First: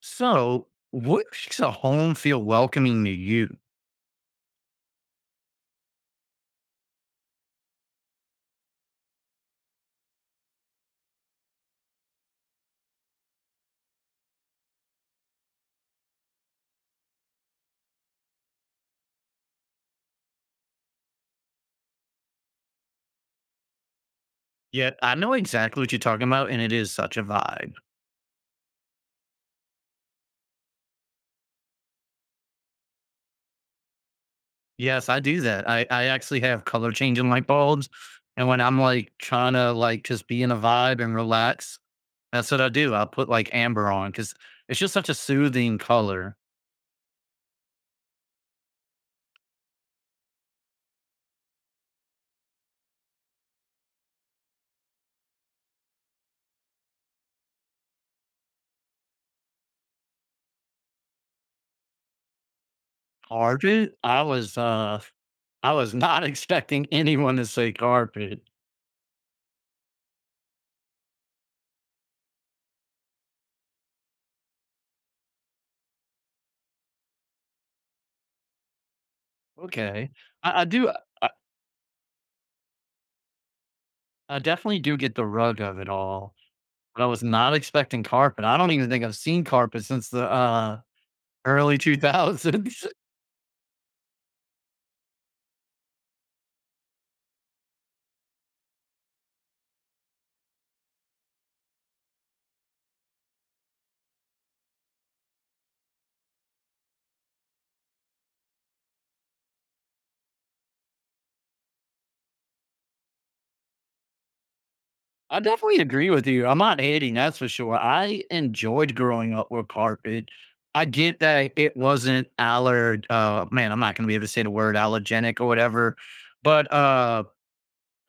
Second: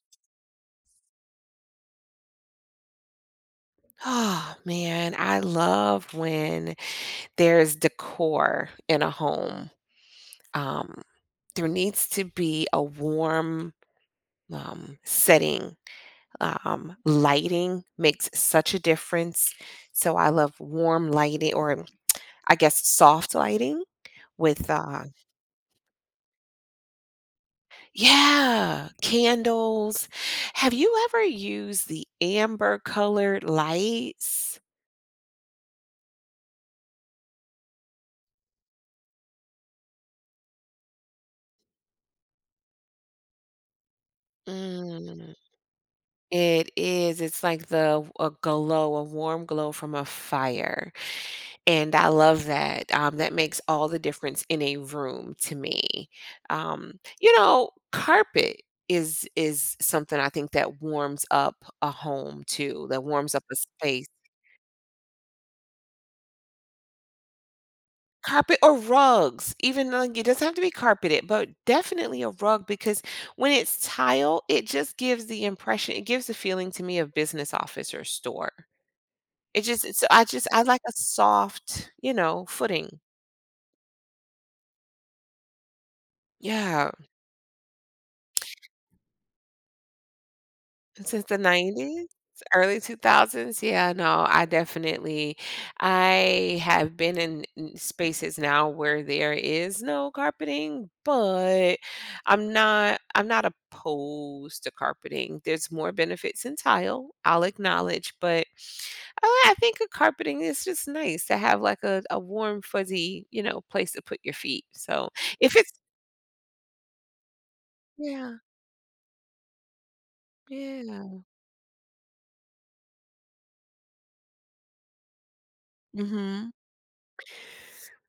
So, what makes a home feel welcoming to you? Oh man, I love when there's decor in a home. Um, there needs to be a warm setting. Lighting makes such a difference. So I love warm lighting, or I guess soft lighting with, Yeah, I know exactly what you're talking about, and it is such a vibe. yeah, candles. Have you ever used the amber colored lights? Yes, I do that. I actually have color changing light bulbs, and when I'm like trying to like just be in a vibe and relax, that's what I do. I put like amber on because it's just such a Mm. soothing color. It is. It's like the a glow, a warm glow from a fire, and I love that. That makes all the difference in a room to me. Carpet is something I think that warms up a home too, that warms up a Carpet? space. I was not expecting anyone to say carpet. Carpet or rugs, even though it doesn't have to be carpeted, but definitely a rug because when it's tile, it just gives the impression, it gives the feeling to me of business office or store. It just it's Okay, I just I I like do. a I, soft, you know, footing. I definitely do get the rug of it all. Yeah, But I was not expecting carpet. I don't even think I've seen carpet since the and since the early 90s, early 2000s. 2000s, yeah, no, I definitely I have been in spaces now where there is no carpeting, but I'm not opposed to carpeting. There's more benefits in tile, I'll acknowledge, but I think a carpeting is just nice to have like a warm, fuzzy, you know, place to put your feet. So I if it's. definitely agree with you. I'm not hating, that's for sure. I Yeah, enjoyed growing up with carpet. I yeah. get that it wasn't aller man, I'm not gonna be able to say the word allergenic or whatever, Mhm. but, uh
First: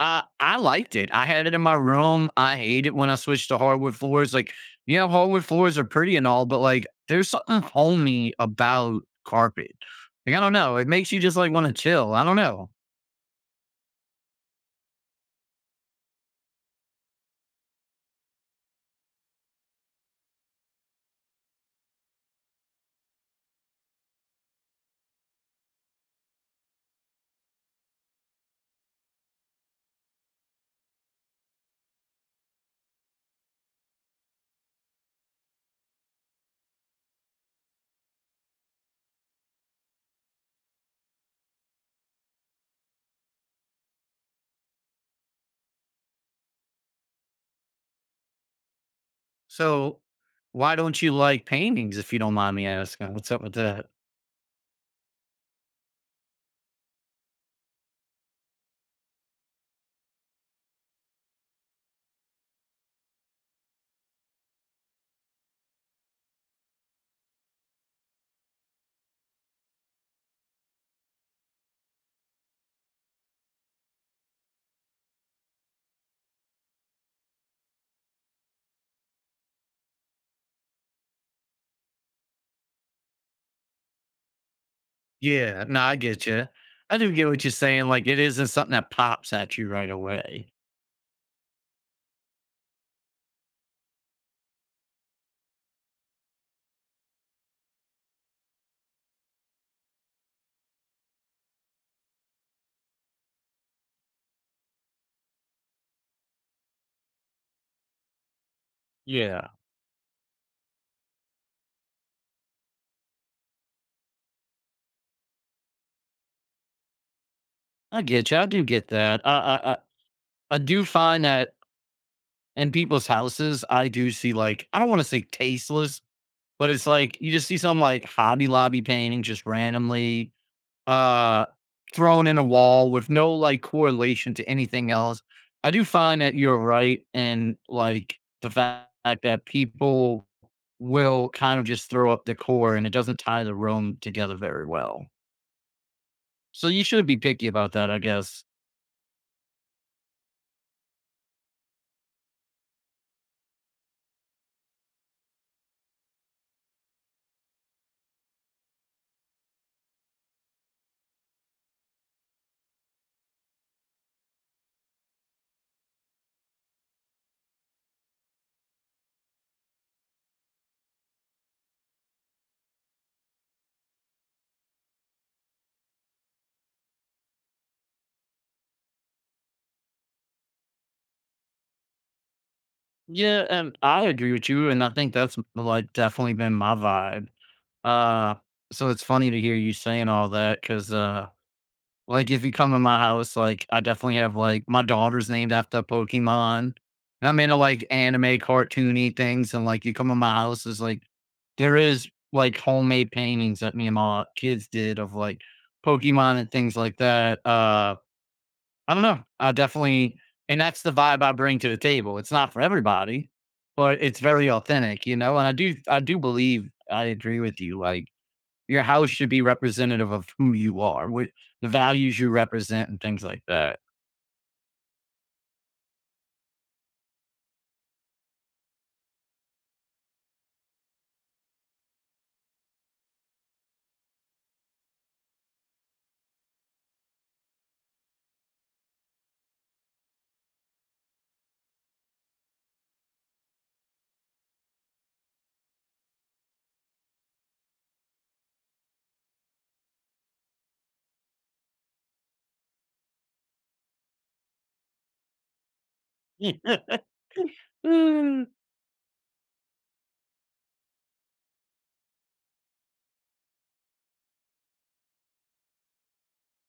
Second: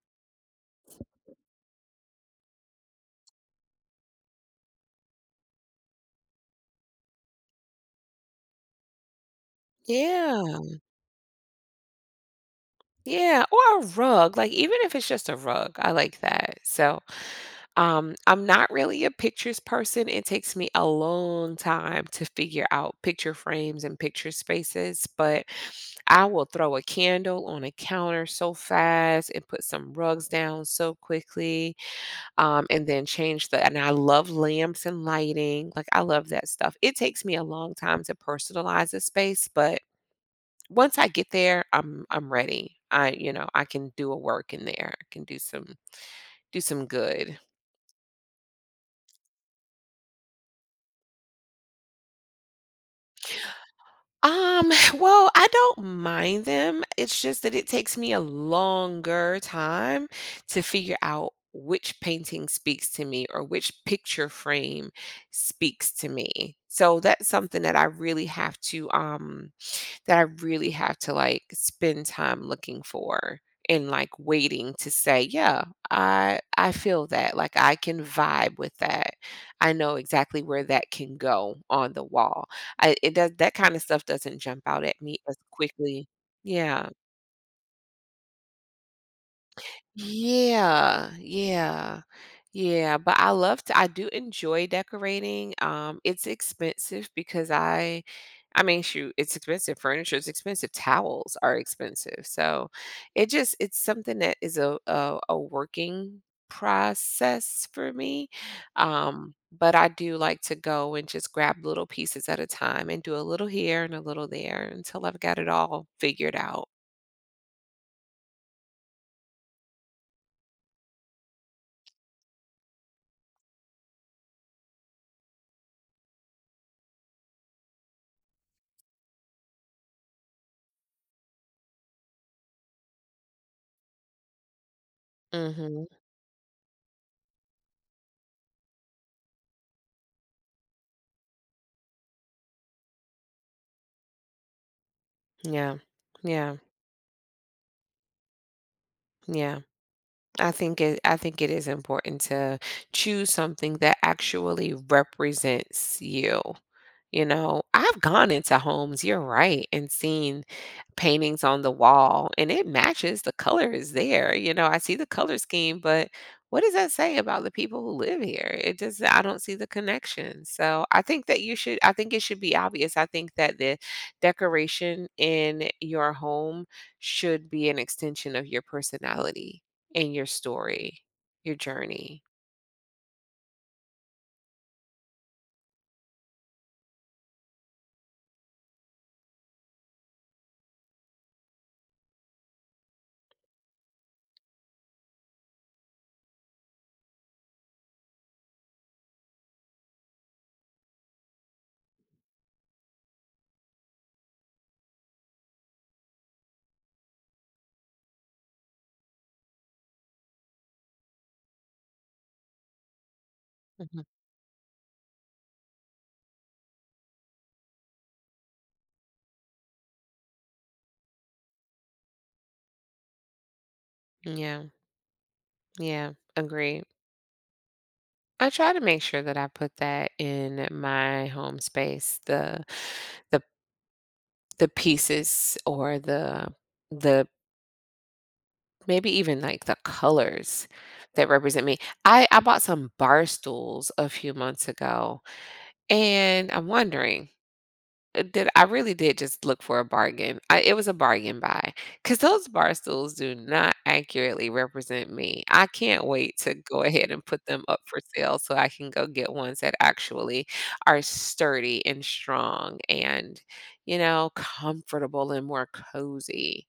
Uh, I liked it. I had it in my room. I hate it when I switched to hardwood floors. Like, you know, hardwood floors are pretty and all, but like, there's something homey about carpet. Like, I Yeah, don't know. It makes you just like want to chill. I don't know. yeah, or a rug, like, even if it's just a rug, I like that. So, I'm not really a pictures person. It takes me a long time to figure out picture frames and picture spaces, but I will throw a candle on a counter so fast and put some rugs down so quickly, and then change the and I love lamps and lighting. Like, I love that stuff. It takes me a long time to personalize a space, but once I get there, I'm ready. I, you know, I can do a work in there. I can do some good. So, why don't you like paintings if you don't mind me asking? What's up with that? Um, well, I don't mind them. It's just that it takes me a longer time to figure out which painting speaks to me or which picture frame speaks to me. So that's something that I really have to that I really have to like spend time looking for and like waiting to say, yeah, I feel that. Like I can vibe with that. I know exactly where that can go on the wall. I it does that kind of stuff doesn't jump out at me as Yeah, no, I quickly. get you. Yeah. I do get what you're saying. Like, it isn't something that pops at you right away. Yeah, yeah, yeah. But I love to, I do enjoy decorating. It's expensive because I mean, shoot, it's expensive. Furniture is expensive. Towels are expensive. So it just it's something that is a working process for me. Yeah, But I do like to go and just grab little pieces at a time and do a little here and a little there until I've got it all figured out. I get you. I do get that. I do find that in people's houses, I do see like I don't want to say tasteless, but it's like you just see some like Hobby Lobby painting just randomly uh thrown in a wall with no like correlation to anything else. I do Mhm. find that you're right in like the fact that people will kind of just throw up decor and it doesn't tie the room together very well. Yeah. Yeah. So you should be picky about that, I guess. Yeah. I think it is important to choose something that actually represents you. You know, I've gone into homes, you're right, and seen paintings on the wall, and it matches. The color is there. You know, I see the color scheme, but what does that say about the people who live here? It just, I don't see the connection. So I think it should be obvious. I think that the decoration in your home should be an extension of your personality and your story, your journey. Yeah, and I agree with you, and I think that's like definitely been my vibe. Uh, so it's funny to hear you saying all that, cause like, if you come in my house, like, I definitely have, like my daughter's named after Pokemon. And I'm into, like, anime, cartoony things, and, like, you come in my house, is like there is, like, homemade paintings that me and my kids did of, like, Pokemon and things like that. I don't know. I definitely And that's the vibe I bring to the table. It's not for everybody, but Mhm. it's very authentic, you know? And I do believe I agree with you, like your house should be representative of who you are, what the values you represent and things like that. Yeah, yeah, agree. I try to make sure that I put that in my home space, the the pieces or the maybe even like the colors that represent me. I bought some bar stools a few months ago and I'm wondering. Did I really did just look for a bargain. I It was a bargain buy because those bar stools do not accurately represent me. I can't wait to go ahead and put them up for sale Mm. so I can go get ones that actually are sturdy and strong and, you know, comfortable and more cozy.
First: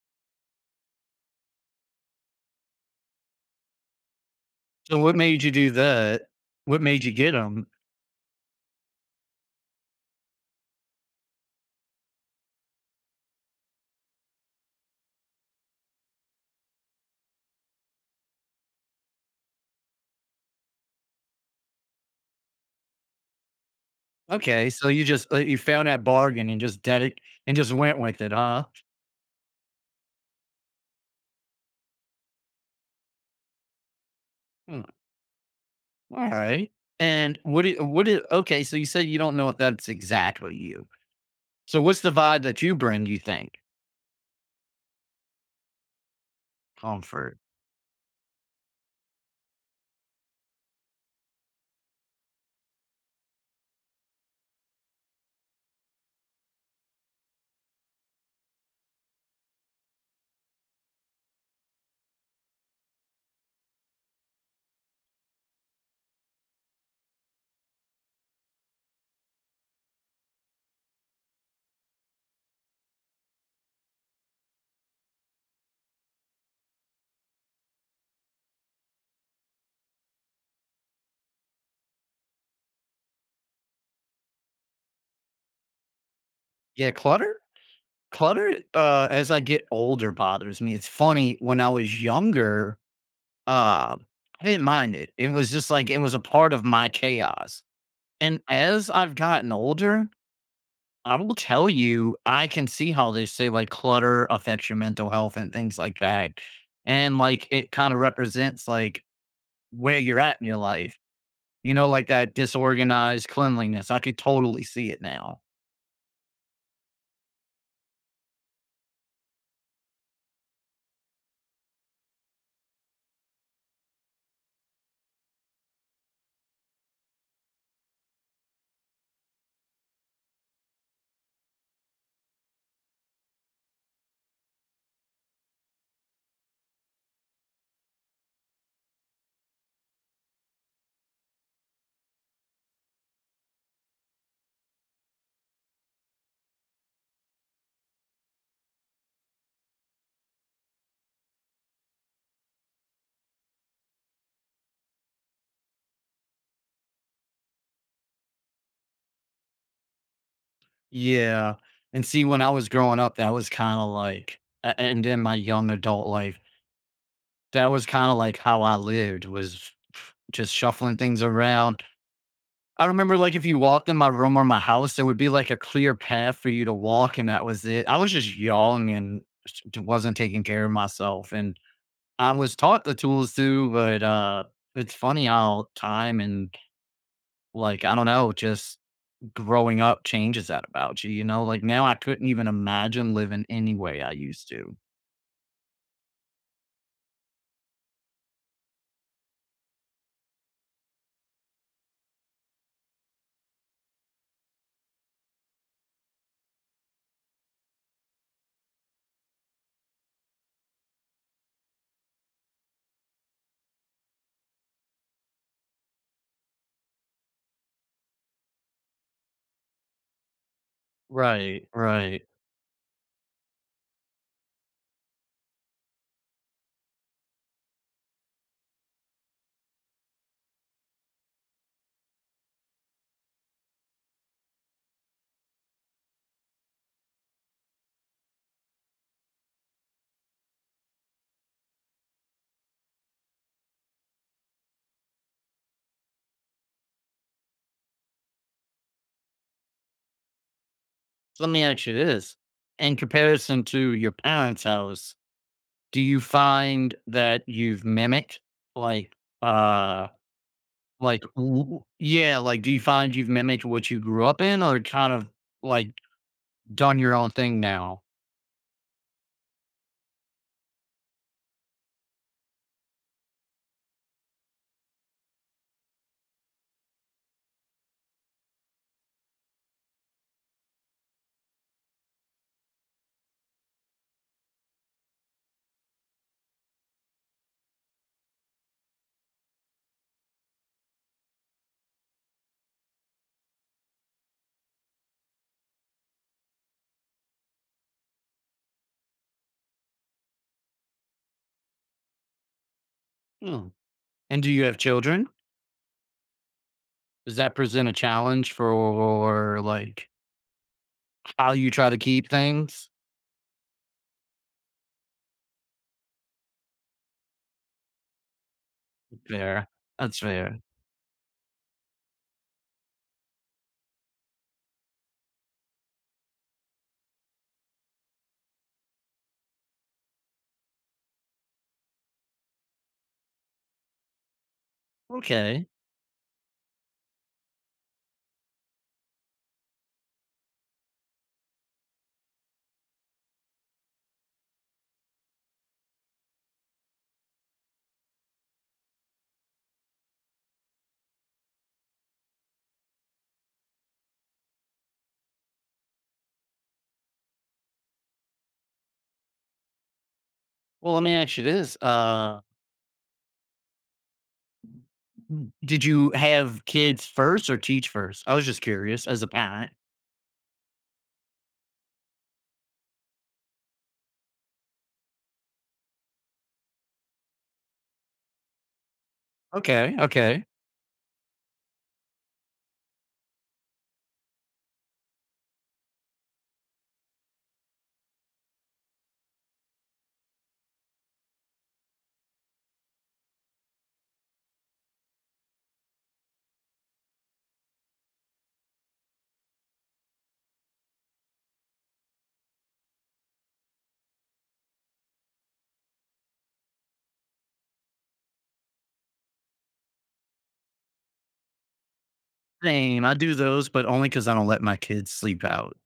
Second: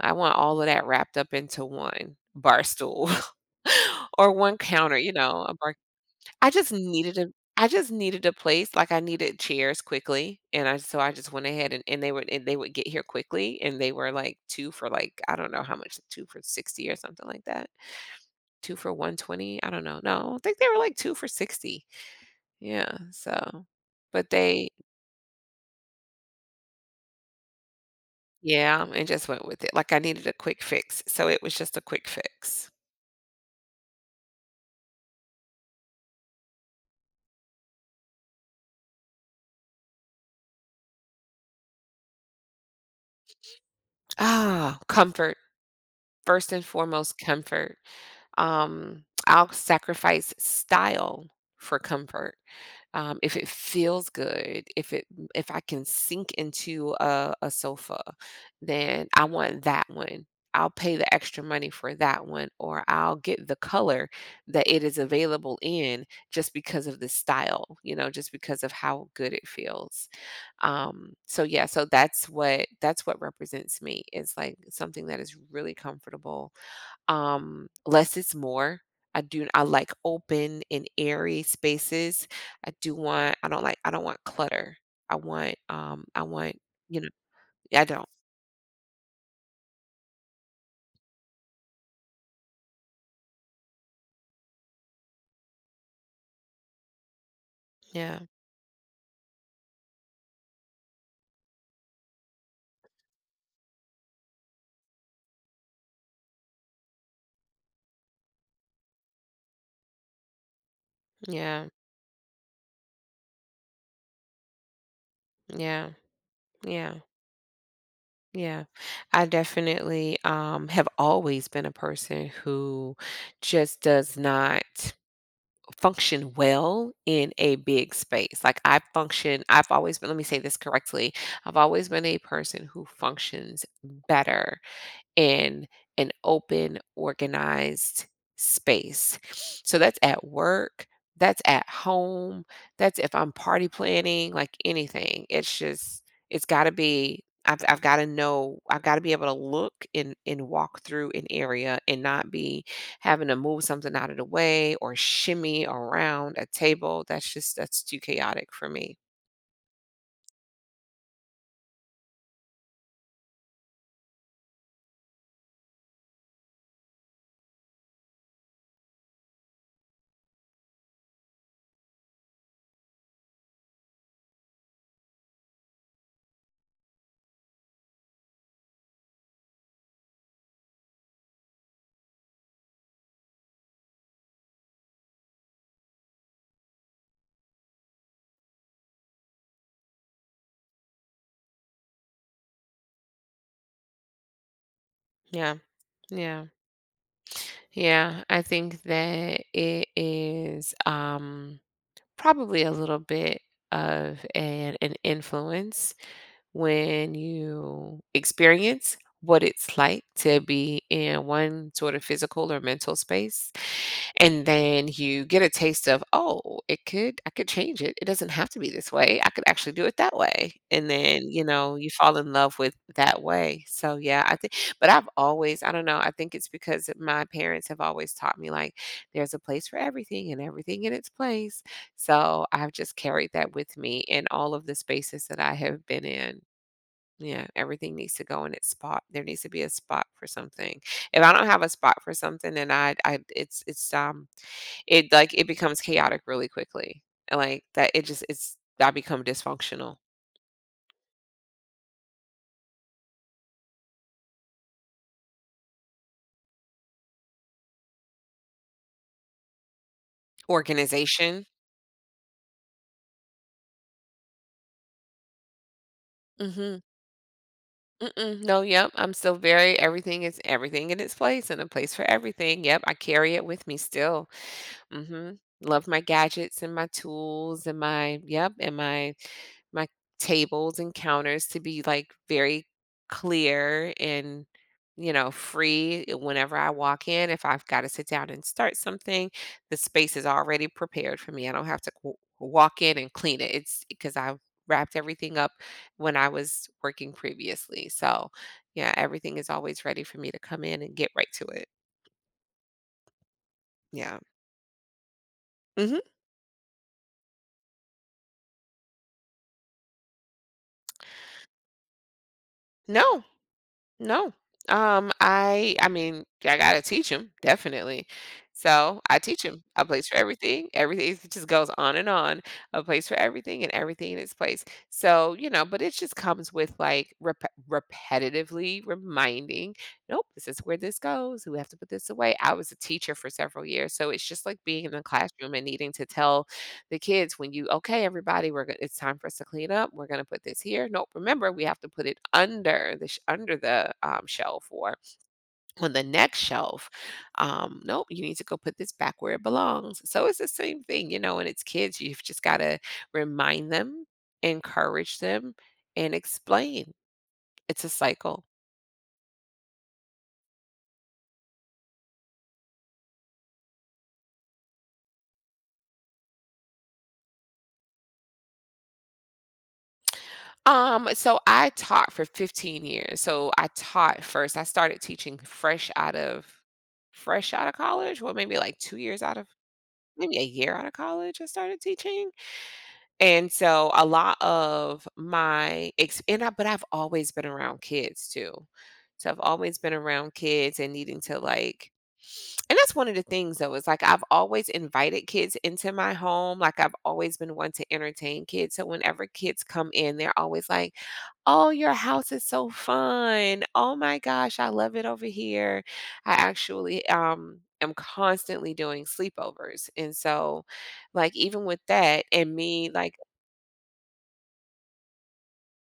I want all of that wrapped up into one bar stool or one counter, So you what made know, you a do bar. that? I just What made you needed a get them? I just needed a place. Like, I needed chairs quickly, and I so I just went ahead and they would get here quickly, and they were, like, 2 for, like, I don't know how much, 2 for 60 or something like that, 2 for 120, I don't know, no, I think they were, like, 2 for 60, yeah, so but they. Okay, so you just you found that bargain and just did it and just went with it, huh? Yeah, and just went with it. Like, I needed a quick fix, so it was just a quick fix. Hmm, alright. And what it what it? Okay, so you said you don't know if that's exactly you. So what's the vibe that you bring, you think? Ah, comfort, first and foremost, Comfort. comfort. I'll sacrifice style for comfort. If it feels good, if it if I can sink into a sofa, then I want that one. I'll pay the extra money for that one, or I'll get the color that it is available in just because of the style, you know, just because of how good it feels. So yeah, so that's what represents me. It's like something that is really comfortable. Less is more. I like open and airy spaces. I do want I don't I don't want clutter. I want, Yeah, you know, clutter? I don't. Clutter, as I get older bothers me. It's funny, when I was younger, Um, I didn't mind it. It was just like it was a part of my chaos. Yeah. And as I've gotten older, I will tell you, I can see how they say like clutter affects your mental health and things like that. And like it kind of represents like where you're at in your life. Yeah. You know, like that disorganized cleanliness. I could totally see it now. Yeah. Yeah. Yeah. I definitely have always been a person who just does not function well in a big space. Like I've always been, let me say this correctly. I've always been a person who functions better in an open, organized space. So that's at work, that's at home, that's if I'm party planning, like anything. It's just, it's got to be. I've got to know. I've got to be able to look and walk through an area and not be having to move something out of the way or shimmy around a table. That's just that's too chaotic for me. Yeah. And see, when I was growing up, that was kind of like, and in my young adult life, that was kinda like how I lived, was just shuffling things around. I remember, like, if you walked in my room or my house, there would be, like, a clear path for you to walk, and that was it. I was just young and s d wasn't taking care of myself, and I was taught the tools too, but, it's funny how time and, like, I don't know, just growing up changes that about you, you know? Like, now I couldn't even imagine living any way I used to. Yeah, yeah, yeah. I think that it is. Probably a little bit of an influence when you experience what it's like to be in one sort of physical or mental space and then you get a taste of, "Oh, it could I could change it. It doesn't have to be this way. I could actually do it that way." And then, you Right, know, you fall right. in love with that way. So, yeah, I think but I've always, I don't know, I think it's because my parents have always taught me, like, there's a place for everything and everything in its place. So, I've just carried that with me in all of the spaces that I have been in. Yeah, everything needs to go in its spot. There needs to be a spot for something. If I don't have a spot for something, then I it's it, like, it becomes chaotic really quickly, and, like, that it just it's I become dysfunctional. So, let me ask you this. In comparison to your parents' house, do you find that you've mimicked, like, uh, like, Organization? w yeah, like, do you find you've mimicked what you grew up in or kind of, like, Mhm. done your own thing now? Mm-mm. No, yep, I'm still very everything is everything in its place and a place for everything. Yep, I carry it with me still. Mhm. Love my gadgets and my tools and my, yep, and my tables and counters to be like very clear and you know free, eh, whenever I walk in, if I've got to sit down and start something, the space is already prepared for me. I don't have to walk in and clean it. It's because I wrapped everything up when I was working previously. So yeah, everything is always ready for me to come in and get right to it. Hmm. Yeah. And do you have children? Hmm. Does that present a challenge for, like, how you try to keep things? No. No. I mean, I gotta teach him, definitely. So I teach him Fair. a place for That's fair. everything. Everything, it just goes on and on. A place for everything and everything in its place. So, you know, but it just comes with like repetitively reminding, nope, this is where this goes. We have to put this away. I was a teacher for several years. So it's just like being in the classroom and Okay. needing to tell the kids when you, okay everybody, we're gonna it's time for us to clean up, we're gonna put this here, nope remember we have to put it under the shelf or on the next shelf. Nope, you need to go put this back where it belongs. So it's the same thing, you know, and it's kids, you've just got to remind them, encourage them, and explain. It's a cycle. Well, let me ask you this, did you have kids first or teach first? I was just curious as a parent. So I taught for 15 years. So I taught first. I started teaching fresh out of college, well maybe like 2 years out of, Okay, maybe a okay. year out of college I started teaching. And so a lot of my ex- and I, but I've always been around kids too. So I've always been around kids and needing to like and that's one of the things though is like I've always invited kids into my home. Like I've always been one to entertain kids. So whenever kids come in, they're always like, "Oh, your house is so fun. Oh my gosh, I love it over here." I actually am constantly doing sleepovers. And so like, even with that and me, Same. like. I do those, but only because I don't let my kids sleep out.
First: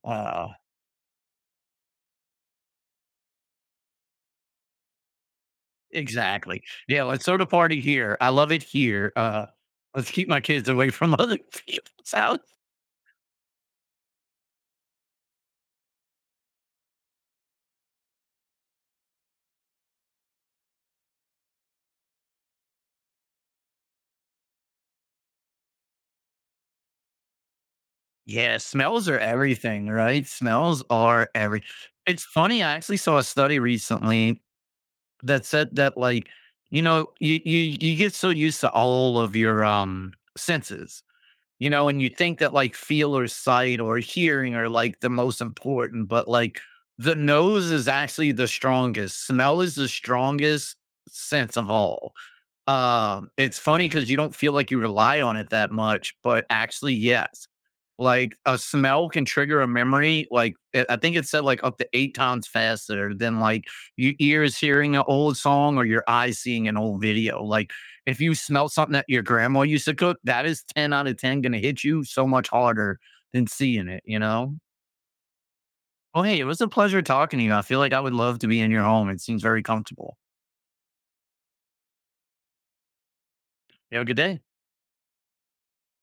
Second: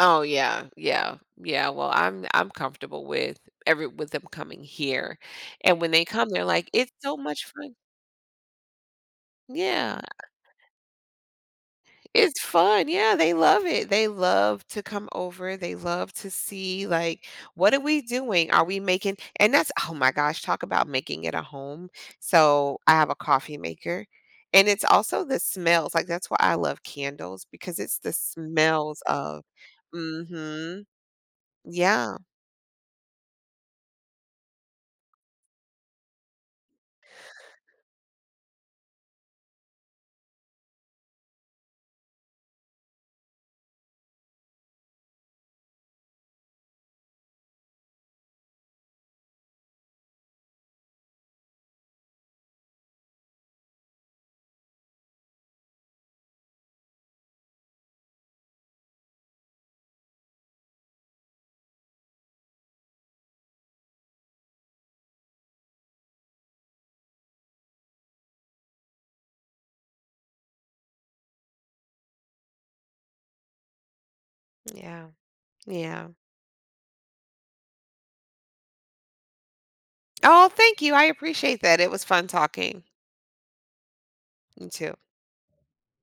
Oh, Uh, yeah, yeah, yeah, well, I'm comfortable with every with them coming here, and when they come, they're exactly. like, "It's Yeah, so let's throw much the fun." party here. I love it here. Yeah, Let's keep my kids away from other people's house. it's fun, yeah, they love it, they love to come over, they love to see, like, "What are we doing? Are we making?" And that's, oh my gosh, talk about making it a home. So, I have a coffee maker, and it's also the smells, like, that's why I love candles because it's the Yeah, smells smells are of. everything, right? Mm. Smells Mhm. are every. Yeah, It's funny. I actually saw a study recently that said that, like, you know, you get so used to all of your senses. You know, and you think that like feel or sight or hearing are like the most important, but like the nose is actually the strongest. Smell is the strongest sense of all. It's funny because you don't feel like you rely on it that much, but actually, yes. Like, a smell can trigger a memory, like, I think it said, like, up to 8 times faster than, like, your ears hearing an old song or your eyes seeing an old video. Like, if you smell something that your grandma used to cook, that is 10 out of 10 gonna hit you so much harder than seeing it, you know? yeah, yeah. Well, hey, it was a pleasure talking to you. I feel like I would love to be in your home. It seems very comfortable. Oh, thank you. I appreciate that. It was fun talking. You have a good day. You too.